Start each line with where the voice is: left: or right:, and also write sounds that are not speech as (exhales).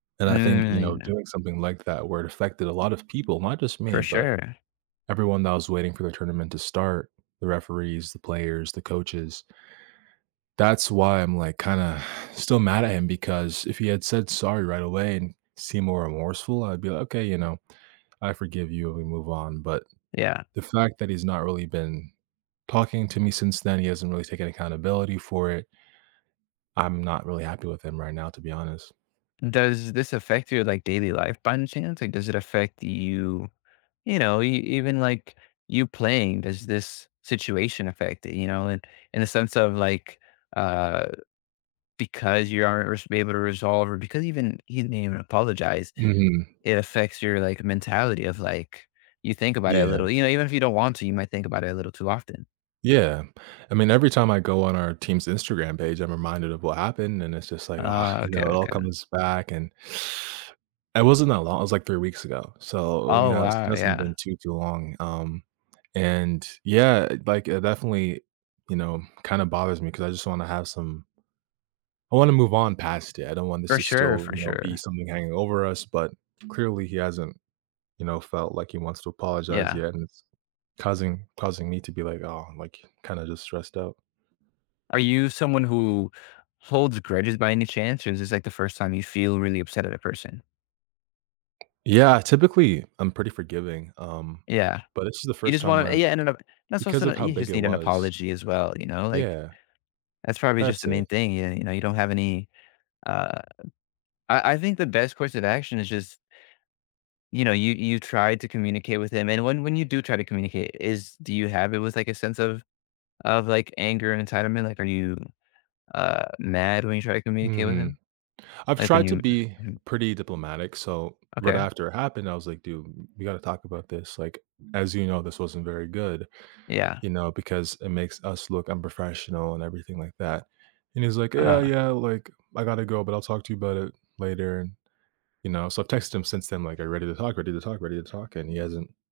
right: And I think, you
left: Mm, you
right: know,
left: know.
right: doing something like that, where it affected a lot of people, not just
left: For
right: me, but
left: sure.
right: everyone that was waiting for the tournament to start, the referees, the players, the coaches. That's why I'm, like, kinda (exhales) still mad at him because if he had said, "Sorry," right away and seemed more remorseful, I'd be, like, "Okay," you know, "I forgive you," we move on, but
left: Yeah.
right: the fact that he's not really been talking to me since then, he hasn't really taken accountability for it I'm not really happy with him right now, to be honest.
left: Does this affect your, like, daily life by any chance, like, does it affect you you know, e even, like, you playing, does this situation affect it, you know, and in a sense of, like, uh, because you aren't res be able to resolve or because even he didn't even apologize,
right: Mhm.
left: it affects your, like, mentality of, like you think about it a
right: Yeah.
left: little, you know, even if you don't want to, you might think about it a little too often.
right: Yeah. I mean, every time I go on our team's Instagram page, I'm reminded of what happened, and it's just, like, "Ugh",
left: Oh,
right: you
left: okay,
right: know, it all
left: okay.
right: comes back, and (sucks teeth) It wasn't that long it was, like, 3 weeks ago, so, you
left: Oh,
right: know, it has
left: wow,
right: doesn't
left: yeah.
right: been too, too long, um, and Yeah, like, it definitely, you know, kinda bothers me 'cause I just wanna have some I wanna move on past it; I don't want this
left: For
right: to
left: sure,
right: still,
left: for
right: you know, be
left: sure.
right: something hanging over us, but clearly, he hasn't, you know, felt like he wants to apologize
left: Yeah.
right: yet, and it's causing causing me to be, like, "Oh," like, kinda just stressed out.
left: Are you someone who holds grudges by any chance, or is this, like, the first time you feel really upset at a person?
right: Yeah, typically, I'm pretty forgiving, um,
left: Yeah,
right: but this is the
left: you
right: 1st
left: just
right: time
left: wanna
right: where
left: Yeah, and then o that's
right: because
left: also
right: of
left: n
right: how
left: you
right: big
left: just
right: it
left: need an
right: was
left: apology as well, you know, like,
right: Yeah.
left: that's probably just
right: That's
left: the main
right: it.
left: thing, y you know, you don't have any, uh I I think the best course of action is just you know, you you tried to communicate with him, and when when you do try to communicate, is do you have it with, like, a sense of of, like, anger and entitlement, like, are you, uh, mad when you try to communicate with
right: Mhm.
left: him?
right: I've
left: Like, when
right: tried to
left: you,
right: be
left: u Mhm.
right: pretty diplomatic, so, right
left: Okay.
right: after it happened, I was, like, "Dude, we gotta talk about this, like, as you know, this wasn't very good,
left: Yeah.
right: you know, because it makes us look unprofessional," and everything like that, and he's, like, "Yeah,
left: Ah.
right: yeah, like, I gotta go, but I'll talk to you about it later," and you know, so, I've texted him since then, like, "Are you ready to talk? Ready to talk? Ready to talk?" and he hasn't